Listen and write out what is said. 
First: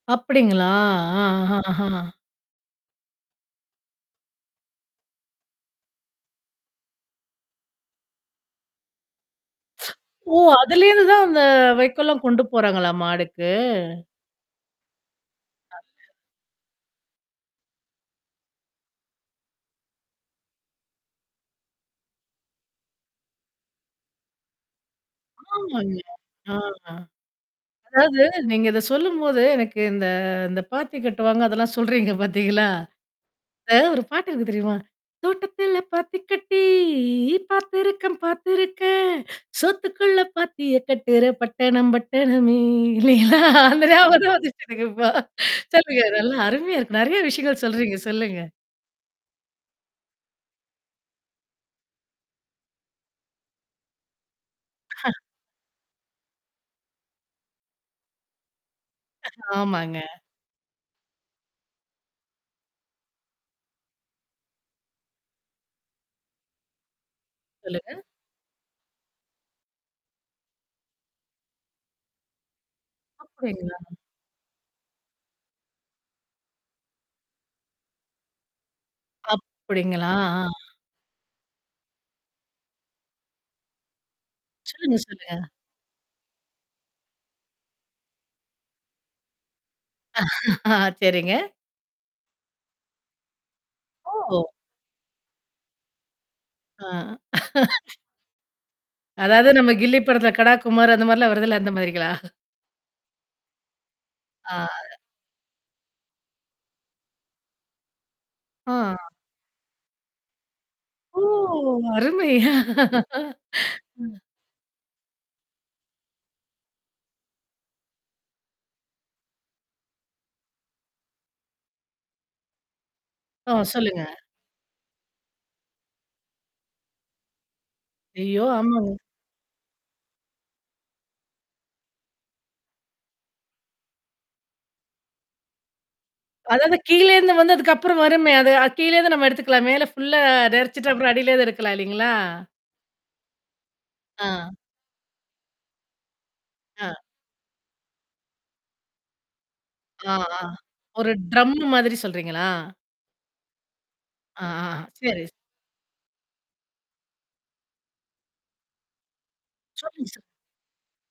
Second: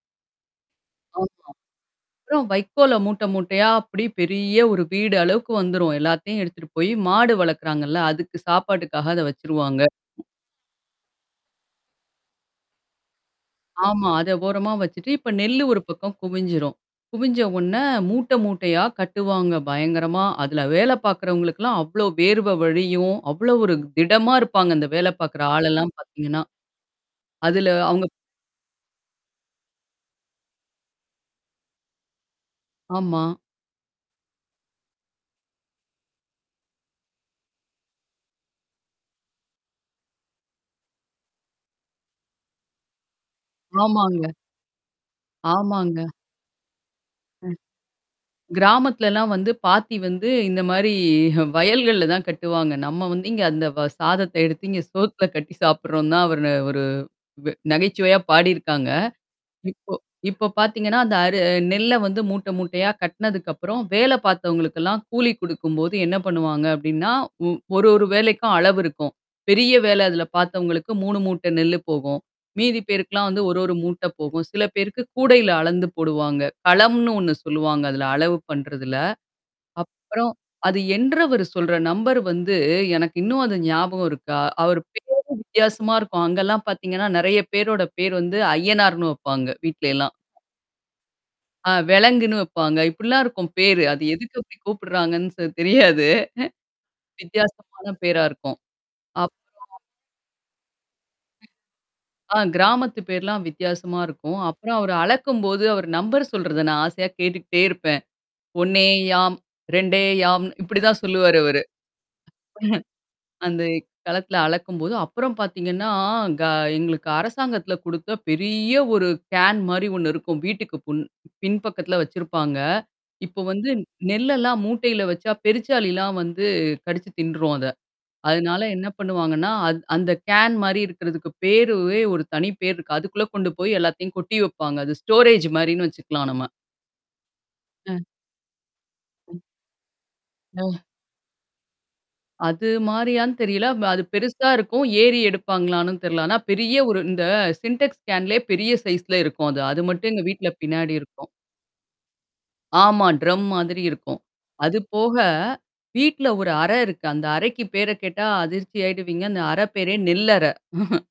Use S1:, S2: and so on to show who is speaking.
S1: அப்டிங்களா,
S2: ஆமா.
S1: ஆஹ ஆஹ்ஹா.
S2: அப்புறம் வைக்கோல மூட்டை, மூட்டையா அப்டி பெரிய 1 வீடு அளவுக்கு வந்துரும். எல்லாத்தையும் எடுத்துட்டு போயி மாடு வளர்க்கறாங்கல்ல. அதுக்கு சாப்பாட்டுக்காக அத வச்சுருவாங்க.
S1: ஓ! அதுலேந்து தான், அந்த வைக்கோல்லாம் கொண்டு போறாங்களா, மாடுக்கு?
S2: ஆமா. அத ஓரமா வச்சுட்டு, இப்ப நெல்லு ஒரு பக்கம் குவிஞ்சிரும். குவிஞ்ச ஒண்ணே மூட்ட, மூட்டையா கட்டுவாங்க பயங்கரமா. அதுல வேல பார்க்கறவங்களுக்கல்லாம், அவ்ளோ வேர்வ வழியும், அவ்ளோ ஒரு திடமா இருப்பாங்க, இந்த வேல பார்கற ஆளெல்லாம்
S1: ஆமாங்க.
S2: பார்த்தீங்கன்னா!
S1: ஆ,
S2: அதுல அவவுங்க
S1: அதாவது, நீங்க இத சொல்லும்போது, எனக்கு இந்த இந்த பாத்தி கட்டுவாங்க அதெல்லாம் சொல்றீங்க பாத்தீங்களா?
S2: ஆமா.
S1: அதாது 1 பாட்டு இருக்கு, தெரியுமா? தோட்டத்துல பாத்தி கட்டி பார்த்திருக்கன், பார்த்திருக்கன்! சோத்துக்குள்ள பாத்திய கட்டுற பட்டணம் பட்டணமே! இல்லைங்கள்ளா? அந்த ஞாபகம்
S2: ஆமாங்க.
S1: தான் வந்துச்சுதுங்க, இப்ப!
S2: ஆமாங்க.
S1: சொல்லுங்க. நல்லா அருமையா இருக்கு! நெற
S2: ம்.
S1: விஷயங்கள் சொல்றீங்க, சொல்லுங்க.
S2: கிராமத்துலலாம் வந்து, பாத்தி வந்து இந்த மாரி வயல்கள்ல தான் கட்டுவாங்க. நம்ம வந்து, இங்க அந்த வ சாதத்த எடுத்து, இங்க சோத்துல கட்டி சாப்பட்றோம் தான், அவரு ஒரு வெ நகைச்சுவையா பாடியிருக்காங்க. இப்போ
S1: ஆமாங்க.
S2: இப்போ பாத்தீங்கன்னா, அந்த அரு நெல்ல வந்து மூட்ட, மூட்டையா கட்டனதுக்கப்புறம், வேல பார்த்தவங்களுக்கெல்லாம் கூலி குடுக்கும்போது என்ன பண்ணுவாங்க அப்டின்னா, ஒ 1,
S1: சொல்லுங்க.
S2: 1 வேலைக்கும் அளவு இருக்கும். பெரிய வேலை அதில பார்த்தவங்களுக்கு 3 மூட்ட நெல்லு போகும். மீதி பேருக்குலாம் வந்து 1, 1
S1: அப்டிங்களா
S2: மூட்டை போகும். சில பேருக்கு கூடையில அளந்து போடுவாங்க. களம்னு 1 சொல்லுவாங்க, அதுல அளவு பண்றதுல.
S1: அப்படிங்களா?
S2: அப்புறம்
S1: ஆஹ்?
S2: அது என்றவர் சொல்ற நம்பர் வந்து எனக்கு இன்னும் அது ஞாபகம் இருக்கா? அவரு
S1: சொல்லுங்க,
S2: பேரு
S1: சொல்லுங்க.
S2: வித்தியாசமா இருக்கும். அங்கல்லாம் பாத்தீங்கன்னா, நெறைய பேரோட பேரு வந்து அய்யனார்ன்னு வைப்பாங்க, வீட்லயெல்லாம்.
S1: சேரிங்க.
S2: ஆ வெலங்குன்னு வைப்பாங்க. இப்படிலாம் இருக்கும் பேரு. அது எதுக்கு
S1: ஓ!
S2: அப்படி கூப்படுறாங்கன்னு சொ தெரியாது.
S1: ஆஹ்!
S2: வித்தியாசமான பேரா இருக்கும். அப்.
S1: அதாவது நம்ம கில்லி படத்துல, கடா குமாரு அந்த மாரிலாம் வருதுல்ல, அந்த மாரிங்களா?
S2: ஆ கிராமத்து பேருலாம் வித்தியாசமா இருக்கும்.
S1: ஆ.
S2: அப்புறம் அவரு அளக்கும்போது, அவரு நம்பர சொல்றத நான் ஆசையா கேட்டுக்கிட்டே இருப்பேன்.
S1: ஆ.
S2: 1,2 இப்படிதான்
S1: ஓ!
S2: சொல்லுவாரு அவரு.
S1: அருமை!
S2: அந்த
S1: ம்.
S2: களத்தில அளக்கும்போது, அப்புறம் பாத்தீங்கன்னா, க எங்களுக்கு அரசாங்கத்தில குடுத்த பெரிய ஒரு கேன் மாரி 1 இருக்கும். வீட்டுக்கு புன் பின் பக்கத்தல வச்சிருப்பாங்க. இப்போ
S1: ஓ!
S2: வந்து
S1: சொல்லுங்க.
S2: நெல்லெல்லாம் மூட்டையில வச்சா பெருச்சாளிலாம் வந்து கடிச்சு தின்ட்ரும் அத.
S1: ஐயோ!
S2: அதனால
S1: ஆமாங்க.
S2: என்ன பண்ணுவாங்கன்னா, அது அந்த கேன் மாரி இருக்கிறதுக்கு பேருவே ஒரு தனி பேர் இருக்கு. அதுக்குள்ள கொண்டு போய் எல்லாத்தையும் கொட்டி வைப்பாங்க. அது ஸ்டோரேஜ் மாரின்னு வச்சுக்கலாம் நம்ம.
S1: அதாவது கீழேந்து வந்து,
S2: அ.
S1: அதுக்கப்புறம் வருமே? அது கீழேந்து நம்ம எடுத்துக்கலாம். மேல ஃ புல்லா
S2: அ.
S1: நெறச்சுட்டு, அப்புறம் அடியிலேந்து எடுக்கலாம், இல்லைங்களா?
S2: அது மாரியான்னு தெரியல. அது பெருசா
S1: ஆ.
S2: இருக்கும். ஏறி எடுப்பாங்களான்னும் தெர்ல. ஆனா ,பெரிய
S1: ஆ.
S2: ஒரு இந்த சின்டெக்ஸ் கேன் லயே பெரிய சைஸ் ல இருக்கும் அது. அது மட்டும்
S1: ஆ,
S2: எங்க
S1: ஆ.
S2: வீட்ல பின்னாடி
S1: ஒரு
S2: இருக்கும்.
S1: ட்ரம்மு மாதிரி சொல்றீங்களா?
S2: ஆமா. ட்ரம் மாதிரி இருக்கும்.
S1: ஆ, ஆ
S2: அது போக.
S1: சேரி.
S2: வீட்ல ஒரு அறை இருக்கு. அந்த அறைக்கு பேர கேட்டா அதிர்ச்சி ஆயிடுவீங்க. அந்த அறை பேரே
S1: [unintelligible]
S2: நெல்லறை!